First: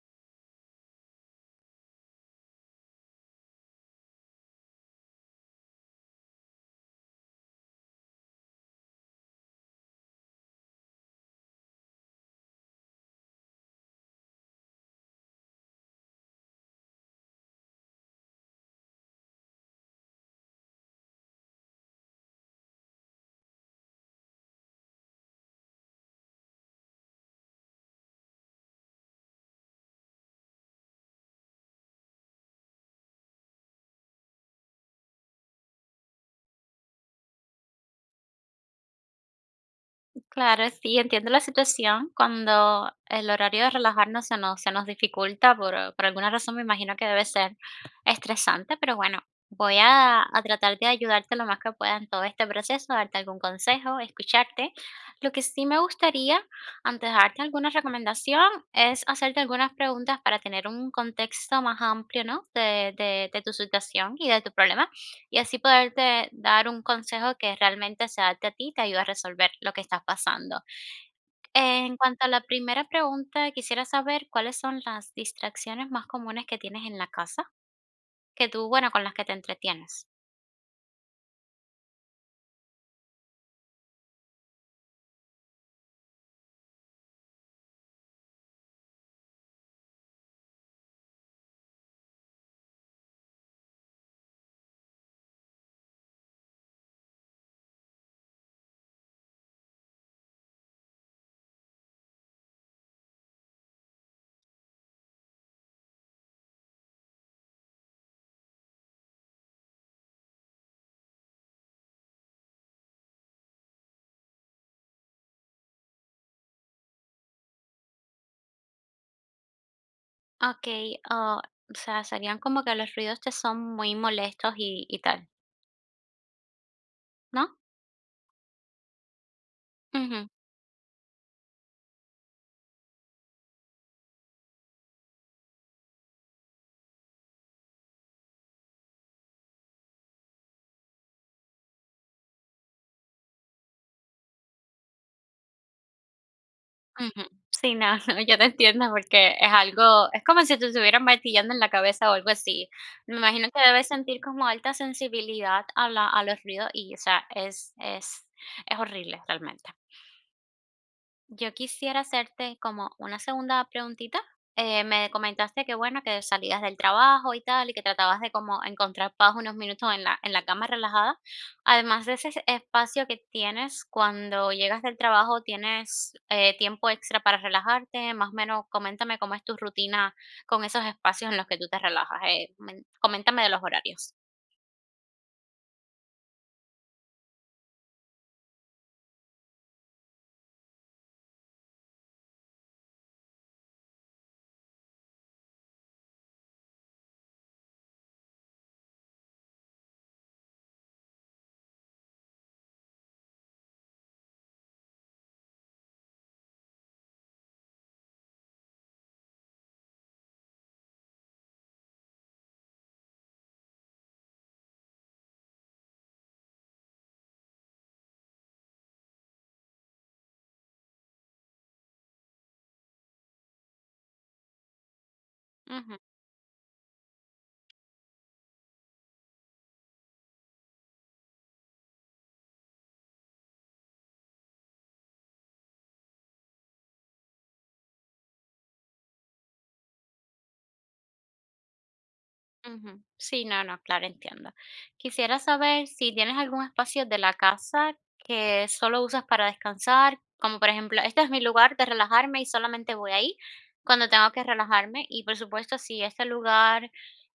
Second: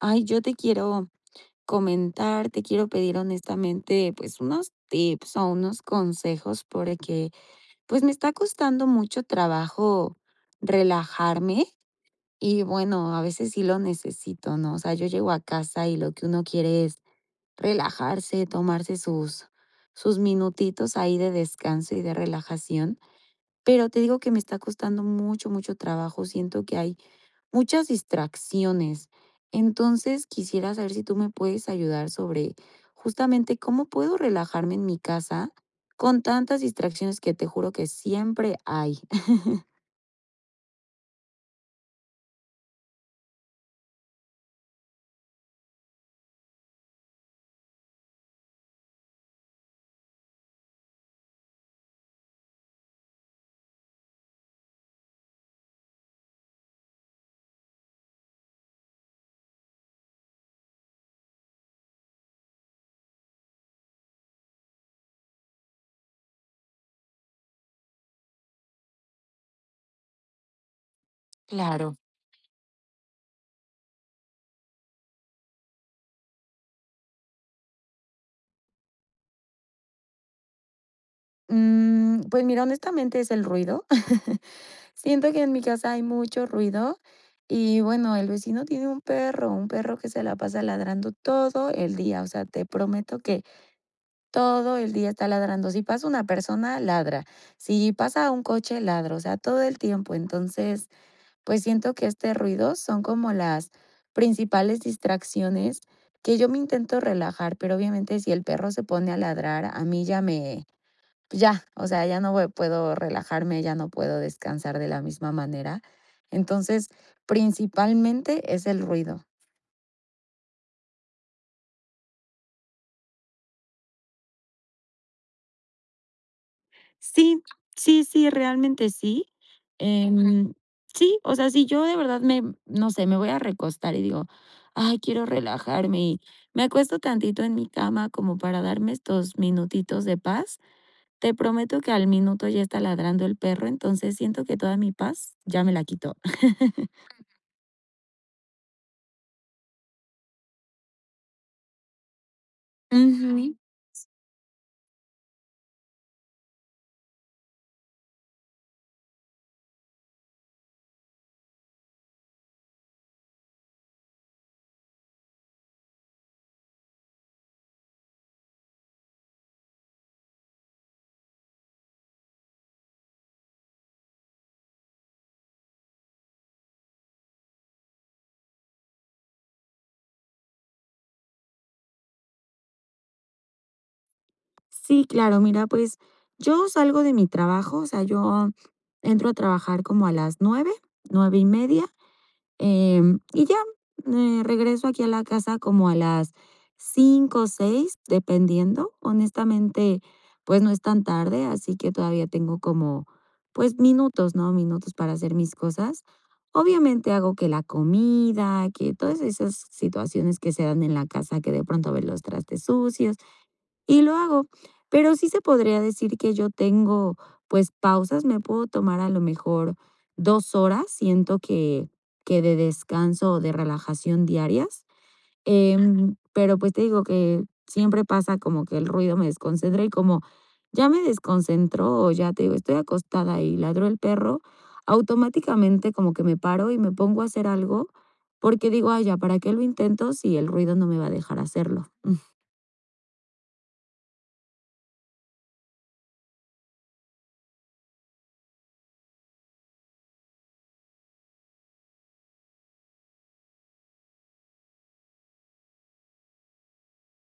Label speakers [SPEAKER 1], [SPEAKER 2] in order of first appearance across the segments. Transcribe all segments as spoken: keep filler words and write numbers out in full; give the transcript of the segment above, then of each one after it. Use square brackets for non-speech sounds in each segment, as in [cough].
[SPEAKER 1] Ay, yo te quiero comentar, te quiero pedir honestamente, pues unos tips o unos consejos porque pues me está costando mucho trabajo relajarme. Y bueno, a veces sí lo necesito, ¿no? O sea, yo llego a casa y lo que uno quiere es relajarse, tomarse sus sus minutitos ahí de descanso y de relajación, pero te digo que me está costando mucho, mucho trabajo, siento que hay muchas distracciones. Entonces, quisiera saber si tú me puedes ayudar sobre justamente cómo puedo relajarme en mi casa con tantas distracciones que te juro que siempre hay. [laughs]
[SPEAKER 2] Claro, sí, entiendo la situación cuando el horario de relajarnos se nos, se nos dificulta por, eh, por alguna razón, me imagino que debe ser estresante, pero bueno, voy a, a tratar de ayudarte lo más que pueda en todo este proceso, darte algún consejo, escucharte. Lo que sí me gustaría, antes de darte alguna recomendación, es hacerte algunas preguntas para tener un contexto más amplio, ¿no? De, de de tu situación y de tu problema, y así poderte dar un consejo que realmente se adapte a ti y te ayude a resolver lo que estás pasando.
[SPEAKER 1] Claro.
[SPEAKER 2] En cuanto a la primera pregunta, quisiera saber cuáles son las distracciones más comunes que tienes en la casa, que tú, bueno, con las que te entretienes.
[SPEAKER 1] Mm, pues mira, honestamente es el ruido. [laughs] Siento que en mi casa hay mucho ruido y bueno, el vecino tiene un perro, un perro que se la pasa ladrando todo el día. O sea, te prometo que todo el día está ladrando. Si pasa una persona, ladra. Si pasa un coche, ladra. O sea, todo el tiempo. Entonces, pues siento que este ruido son como las principales distracciones, que yo me intento relajar, pero obviamente si el perro se pone a ladrar, a mí ya me, ya, o sea, ya no voy- puedo relajarme, ya no puedo descansar de la misma manera. Entonces, principalmente es el ruido.
[SPEAKER 2] Ok, ah, o sea, serían como que los ruidos te son muy molestos y, y tal,
[SPEAKER 1] Sí,
[SPEAKER 2] ¿no?
[SPEAKER 1] sí, sí, realmente sí.
[SPEAKER 2] Ujú.
[SPEAKER 1] Em, sí, o sea, si yo de verdad me, no sé, me voy a recostar y digo, ay, quiero relajarme y me acuesto tantito en mi cama como para darme estos minutitos de paz, te prometo que al minuto ya está ladrando el perro, entonces siento que toda mi paz ya me la quitó.
[SPEAKER 2] Ujú. Sí, no, no, yo te entiendo porque es algo, es como si te estuvieran martillando en la cabeza o algo así. Me imagino
[SPEAKER 1] Ujú.
[SPEAKER 2] que debes sentir como alta sensibilidad a la, a los ruidos y, o sea, es, es, es horrible realmente. Yo quisiera hacerte como una segunda preguntita. Eh, me comentaste que bueno, que salías del trabajo y tal, y que tratabas de como encontrar paz unos minutos en la, en la cama relajada. Además de ese espacio que tienes cuando llegas del trabajo, ¿tienes eh, tiempo extra para relajarte? Más o menos, coméntame cómo es tu rutina con esos espacios en los que tú te relajas. Eh, men- coméntame de los horarios.
[SPEAKER 1] Sí, claro, mira, pues yo salgo de mi trabajo, o sea, yo entro a trabajar como a las nueve, nueve y media. Em, y ya, eh, regreso aquí a la casa como a las cinco o seis dependiendo. Honestamente, pues no es tan tarde, así que todavía tengo como, pues, minutos, ¿no? Minutos para hacer mis cosas. Obviamente hago que la comida, que todas esas situaciones que se dan en la casa, que de pronto ven los trastes sucios y lo hago, pero sí se podría decir que yo tengo, pues, pausas, me puedo tomar a lo mejor dos horas, siento que que de descanso o de relajación diarias. Em, pero, pues, te digo que siempre pasa como que el ruido me desconcentra y como ya me desconcentró o ya, te digo, estoy acostada y ladró el perro, automáticamente como que me paro y me pongo a hacer algo, porque digo: "Ay, ya, ¿para qué lo intento si el ruido no me va a dejar hacerlo?".
[SPEAKER 2] Ujú. Sí, no, no, claro, entiendo. Quisiera saber si tienes algún espacio de la casa que solo usas para descansar, como por ejemplo, este es mi lugar de relajarme y solamente voy ahí cuando tengo que relajarme. Y por supuesto, si este lugar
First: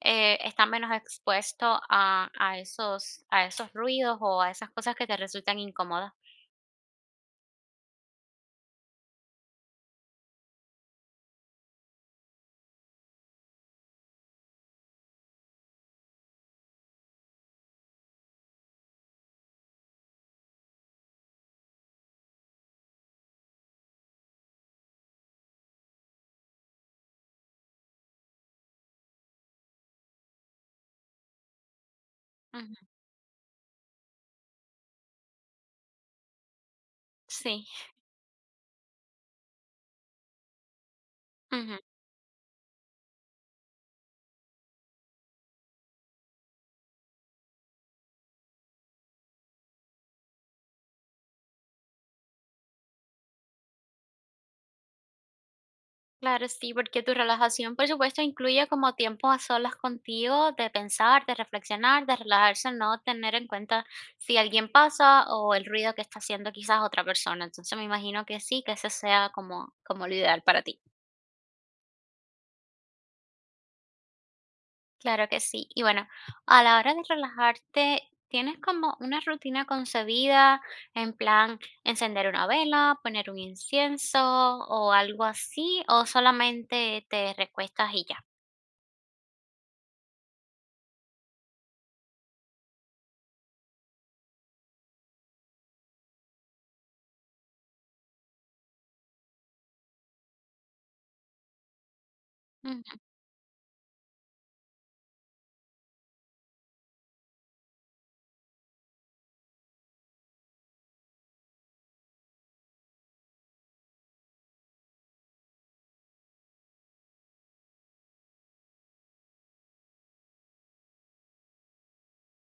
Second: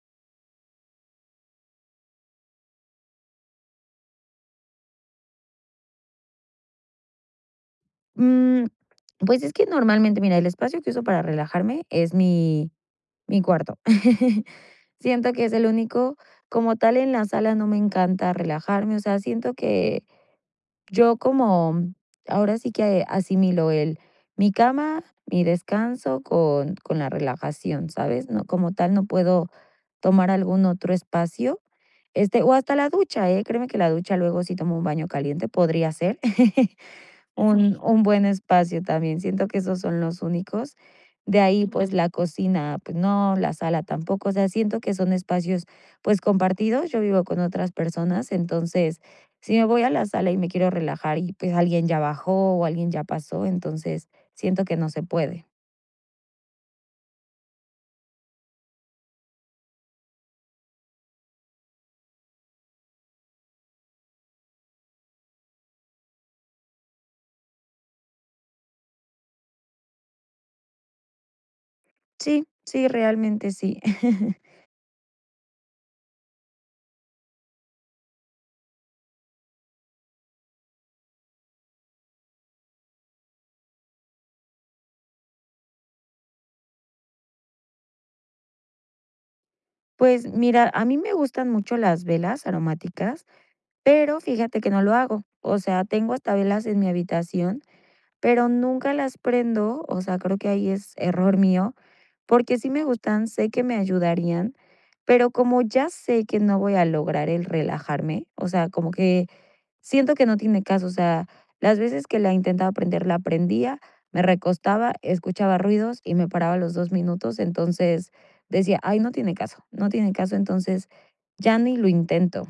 [SPEAKER 2] eh, está menos expuesto a, a esos, a esos ruidos o a esas cosas que te resultan incómodas.
[SPEAKER 1] Mm, pues es que normalmente, mira, el espacio que uso para relajarme es mi, mi cuarto. [laughs] Siento que es el único, como tal en la sala no me encanta relajarme, o sea, siento que yo como, ahora sí que asimilo el, mi cama, mi descanso con, con la relajación, ¿sabes? No, como tal no puedo tomar algún otro espacio. Este, o hasta
[SPEAKER 2] Ujú.
[SPEAKER 1] la ducha, ¿eh? Créeme que la ducha luego si tomo un baño caliente podría ser. [laughs]
[SPEAKER 2] Sí.
[SPEAKER 1] Un un buen espacio también, siento que esos son los únicos. De ahí,
[SPEAKER 2] Ujú.
[SPEAKER 1] pues, la cocina, pues no, la sala tampoco, o sea, siento que son espacios, pues, compartidos. Yo vivo con otras personas, entonces, si me voy a la sala y me quiero relajar y, pues, alguien ya bajó o alguien ya pasó, entonces, siento que no se puede.
[SPEAKER 2] Claro, sí, porque tu relajación, por supuesto, incluye como tiempo a solas contigo, de pensar, de reflexionar, de relajarse, no tener en cuenta si alguien pasa o el ruido que está haciendo quizás otra persona. Entonces me imagino que sí, que eso sea como, como lo ideal para ti.
[SPEAKER 1] Sí, sí, realmente sí. [laughs]
[SPEAKER 2] Claro que sí. Y bueno, a la hora de relajarte, ¿tienes como una rutina concebida en plan encender una vela, poner un incienso o algo así? ¿O solamente te recuestas y ya?
[SPEAKER 1] Pues mira, a mí me gustan mucho las velas aromáticas, pero fíjate que no lo hago. O sea, tengo hasta velas en mi habitación, pero nunca las prendo, o sea, creo que ahí es error mío, porque sí me
[SPEAKER 2] Mm.
[SPEAKER 1] gustan, sé que me ayudarían, pero como ya sé que no voy a lograr el relajarme, o sea, como que siento que no tiene caso, o sea, las veces que la intentaba aprender, la aprendía, me recostaba, escuchaba ruidos y me paraba a los dos minutos, entonces decía, ay, no tiene caso, no tiene caso, entonces ya ni lo intento.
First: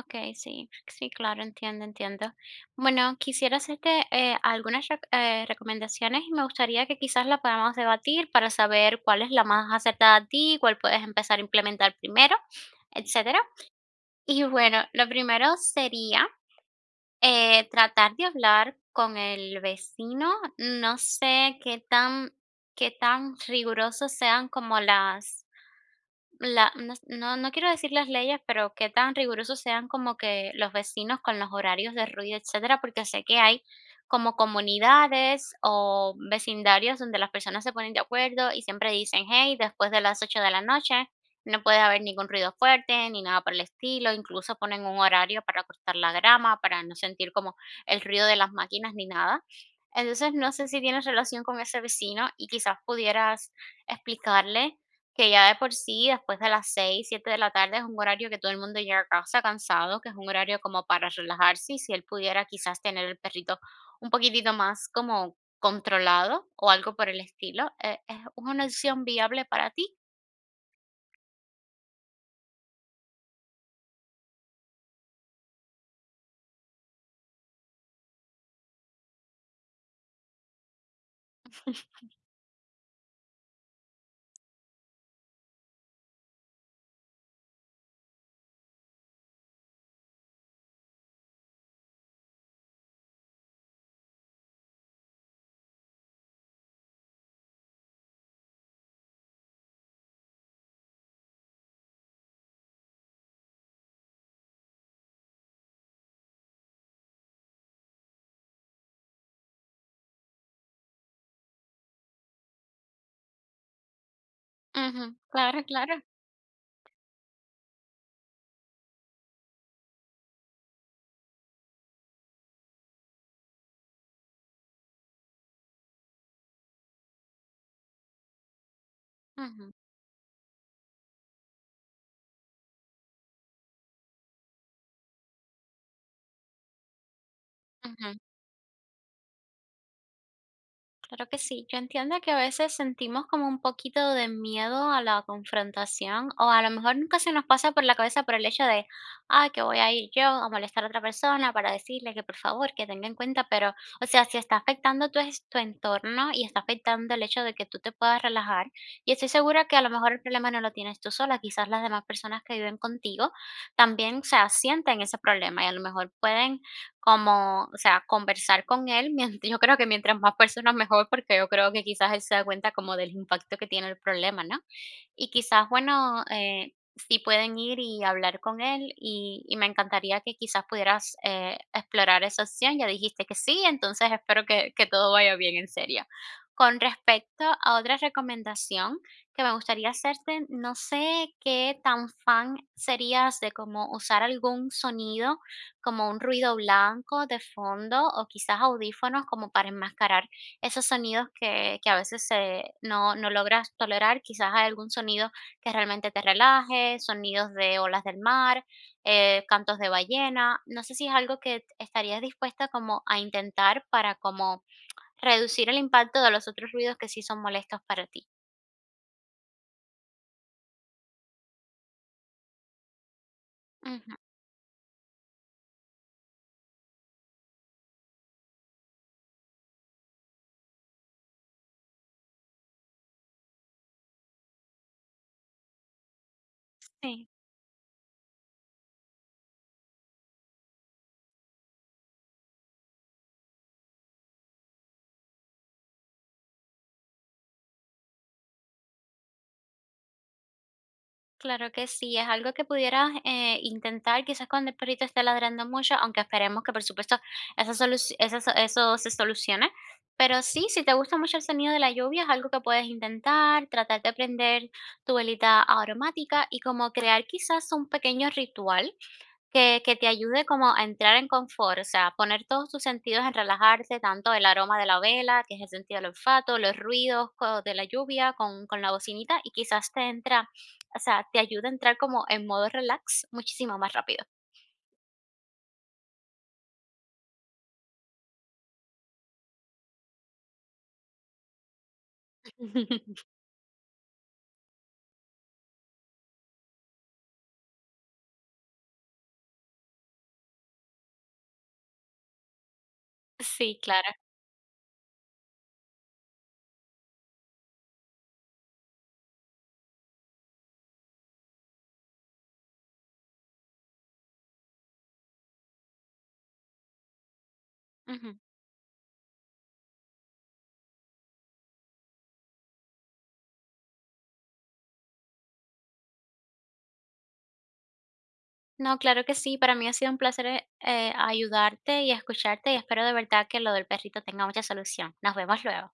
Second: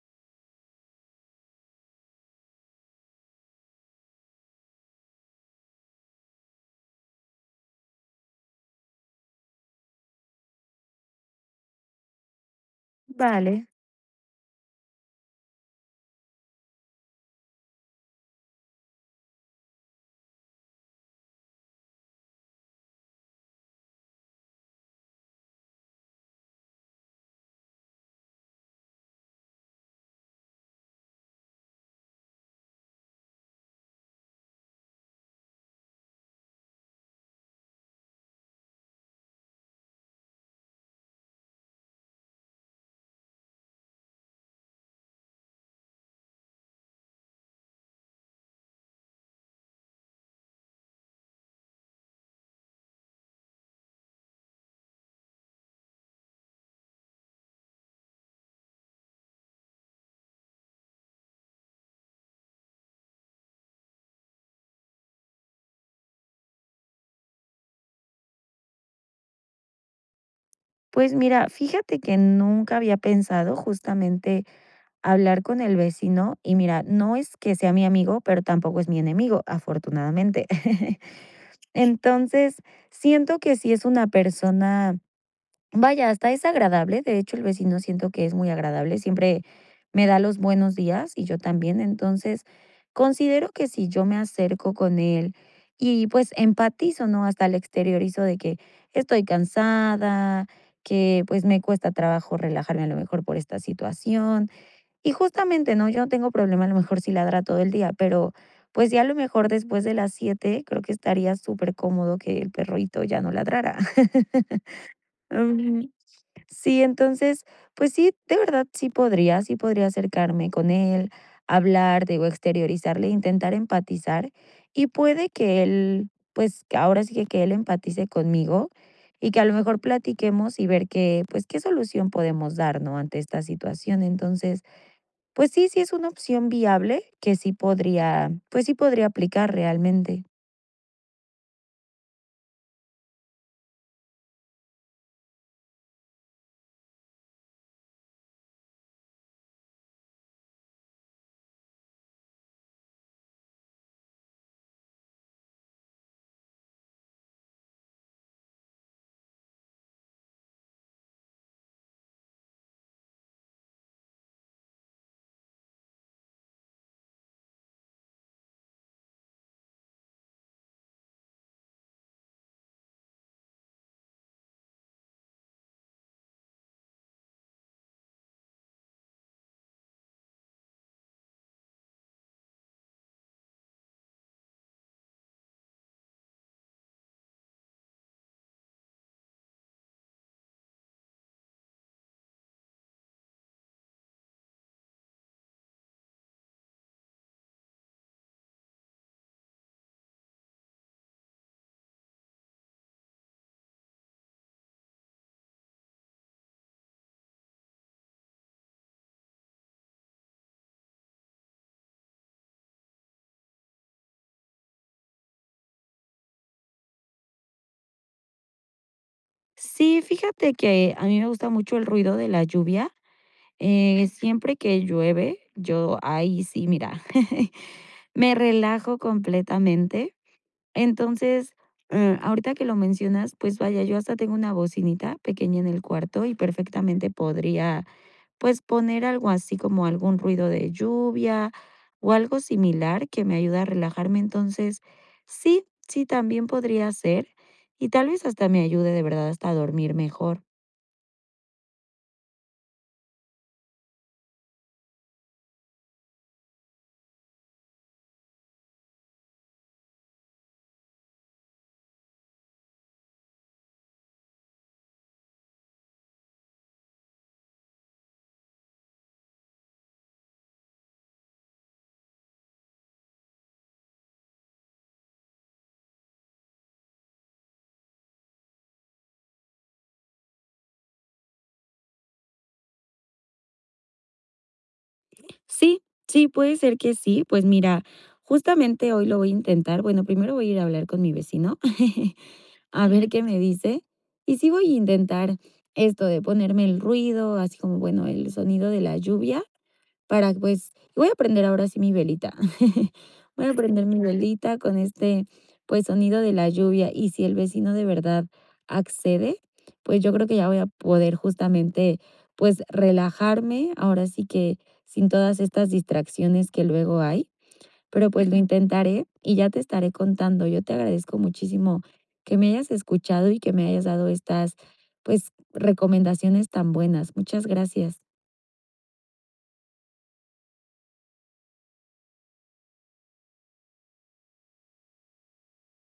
[SPEAKER 2] Okey, sí, sí, claro, entiendo, entiendo. Bueno, quisiera hacerte, eh, algunas rec eh, recomendaciones y me gustaría que quizás la podamos debatir para saber cuál es la más acertada a ti, cuál puedes empezar a implementar primero, etcétera.
[SPEAKER 1] Vale,
[SPEAKER 2] Y bueno, lo primero sería, eh, tratar de hablar con el vecino. No sé qué tan qué tan rigurosos sean como las la no no no quiero decir las leyes, pero qué tan rigurosos sean como que los vecinos con los horarios de ruido, etcétera, porque sé que hay como comunidades o vecindarios donde las personas se ponen de acuerdo y siempre dicen: "Hey, después de las ocho de la noche no puede haber ningún ruido fuerte ni nada por el estilo". Incluso ponen un horario para cortar la grama, para no sentir como el ruido de las máquinas ni nada. Entonces, no sé si tienes relación con ese vecino y quizás pudieras explicarle que ya de por sí, después de las seis siete de la tarde es un horario que todo el mundo llega a casa cansado, que es un horario como para relajarse, y si él pudiera quizás tener el perrito un poquitito más como controlado o algo por el estilo, eh, ¿es una opción viable para ti?
[SPEAKER 1] pues mira, fíjate que nunca había pensado justamente hablar con el vecino. Y mira, no es que sea mi amigo, pero tampoco es mi enemigo, afortunadamente. [laughs] Entonces, siento que si es una persona, vaya, hasta es agradable. De hecho, el vecino siento que es muy agradable, siempre me da los buenos días y yo también. Entonces, considero que si yo me acerco con él y pues empatizo, ¿no? Hasta el exteriorizo de que estoy cansada, que pues me cuesta trabajo relajarme a lo mejor por esta situación y justamente, ¿no? Yo no tengo problema a lo mejor si ladra todo el día, pero pues ya a lo mejor después de las siete creo que estaría súper cómodo que el perrito ya no ladrara. [laughs]
[SPEAKER 2] Ujú, claro,
[SPEAKER 1] Ujú.
[SPEAKER 2] claro.
[SPEAKER 1] Sí, entonces, pues sí, de verdad sí podría, sí podría acercarme con él, hablar, digo, exteriorizarle, intentar empatizar y puede que él, pues que ahora sí que, que él empatice conmigo y que a lo
[SPEAKER 2] Ujú,
[SPEAKER 1] mejor platiquemos y ver qué, pues qué solución podemos dar, ¿no? Ante esta situación. Entonces, pues sí, sí es una opción viable, que sí
[SPEAKER 2] ujú.
[SPEAKER 1] podría, pues sí podría aplicar realmente.
[SPEAKER 2] Claro que sí, yo entiendo que a veces sentimos como un poquito de miedo a la confrontación o a lo mejor nunca se nos pasa por la cabeza por el hecho de, ah, que voy a ir yo a molestar a otra persona para decirle que por favor, que tenga en cuenta, pero, o sea, si está afectando tu, es- tu entorno y está afectando el hecho de que tú te puedas relajar, y estoy segura que a lo mejor el problema no lo tienes tú sola, quizás las demás personas que viven contigo también, o sea, sienten ese problema y a lo mejor pueden como, o sea, conversar con él, mien [laughs] yo creo que mientras más personas mejor, porque yo creo que quizás él se da cuenta como del impacto que tiene el problema, ¿no? Y quizás, bueno, eh, sí pueden ir y hablar con él, y, y me encantaría que quizás pudieras eh, explorar esa opción. Ya dijiste que sí, entonces espero que, que todo vaya bien en serio. Con respecto a otra recomendación que me gustaría hacerte, no sé qué tan fan serías de como usar algún sonido, como un ruido blanco de fondo o quizás audífonos como para enmascarar esos sonidos que que a veces se no no logras tolerar, quizás hay algún sonido que realmente te relaje, sonidos de olas del mar, eh, cantos de ballena. No sé si es algo que estarías dispuesta como a intentar para como reducir el impacto de los otros ruidos que sí son molestos para ti.
[SPEAKER 1] Sí, fíjate que a mí me gusta mucho el ruido de la lluvia. Eh,
[SPEAKER 2] Ujú.
[SPEAKER 1] siempre que llueve, yo ahí sí, mira, [laughs] me relajo completamente. Entonces, eh, ahorita que lo mencionas, pues vaya, yo hasta tengo una bocinita pequeña en el cuarto y perfectamente
[SPEAKER 2] Sí.
[SPEAKER 1] podría, pues, poner algo así como algún ruido de lluvia o algo similar que me ayude a relajarme. Entonces, sí, sí, también podría ser. Y tal vez hasta me ayude de verdad hasta a dormir mejor.
[SPEAKER 2] Claro que sí, es algo que pudieras eh, intentar quizás cuando el perrito esté ladrando mucho, aunque esperemos que por supuesto esa solu- esa so- eso se solucione. Pero sí, si te gusta mucho el sonido de la lluvia, es algo que puedes intentar, tratar de prender tu velita aromática y como crear quizás un pequeño ritual que que te ayude como a entrar en confort, o sea, poner todos tus sentidos en relajarte, tanto el aroma de la vela, que es el sentido del olfato, los ruidos co- de la lluvia con, con la bocinita y quizás te entra, o sea, te ayuda a entrar como en modo relax muchísimo más rápido.
[SPEAKER 1] Sí, sí, puede ser que sí. Pues mira, justamente hoy lo voy a intentar. Bueno, primero voy a ir a hablar con mi vecino. [laughs] A ver qué
[SPEAKER 2] [laughs]
[SPEAKER 1] me dice. Y sí voy a intentar esto de ponerme el ruido, así como, bueno, el sonido de la lluvia. Para, pues, voy a prender ahora sí mi velita. [laughs] Voy a
[SPEAKER 2] Sí,
[SPEAKER 1] prender mi
[SPEAKER 2] claro.
[SPEAKER 1] velita con este, pues, sonido de la lluvia. Y si el vecino de verdad accede, pues yo creo que ya voy a poder justamente, pues, relajarme, ahora sí que sin todas estas distracciones que luego hay, pero pues lo
[SPEAKER 2] Ujú.
[SPEAKER 1] intentaré y ya te estaré contando. Yo te agradezco muchísimo que me hayas escuchado y que me hayas dado estas, pues, recomendaciones tan buenas. Muchas gracias.
[SPEAKER 2] No, claro que sí, para mí ha sido un placer eh, eh, ayudarte y escucharte y espero de verdad que lo del perrito tenga mucha solución. Nos vemos luego.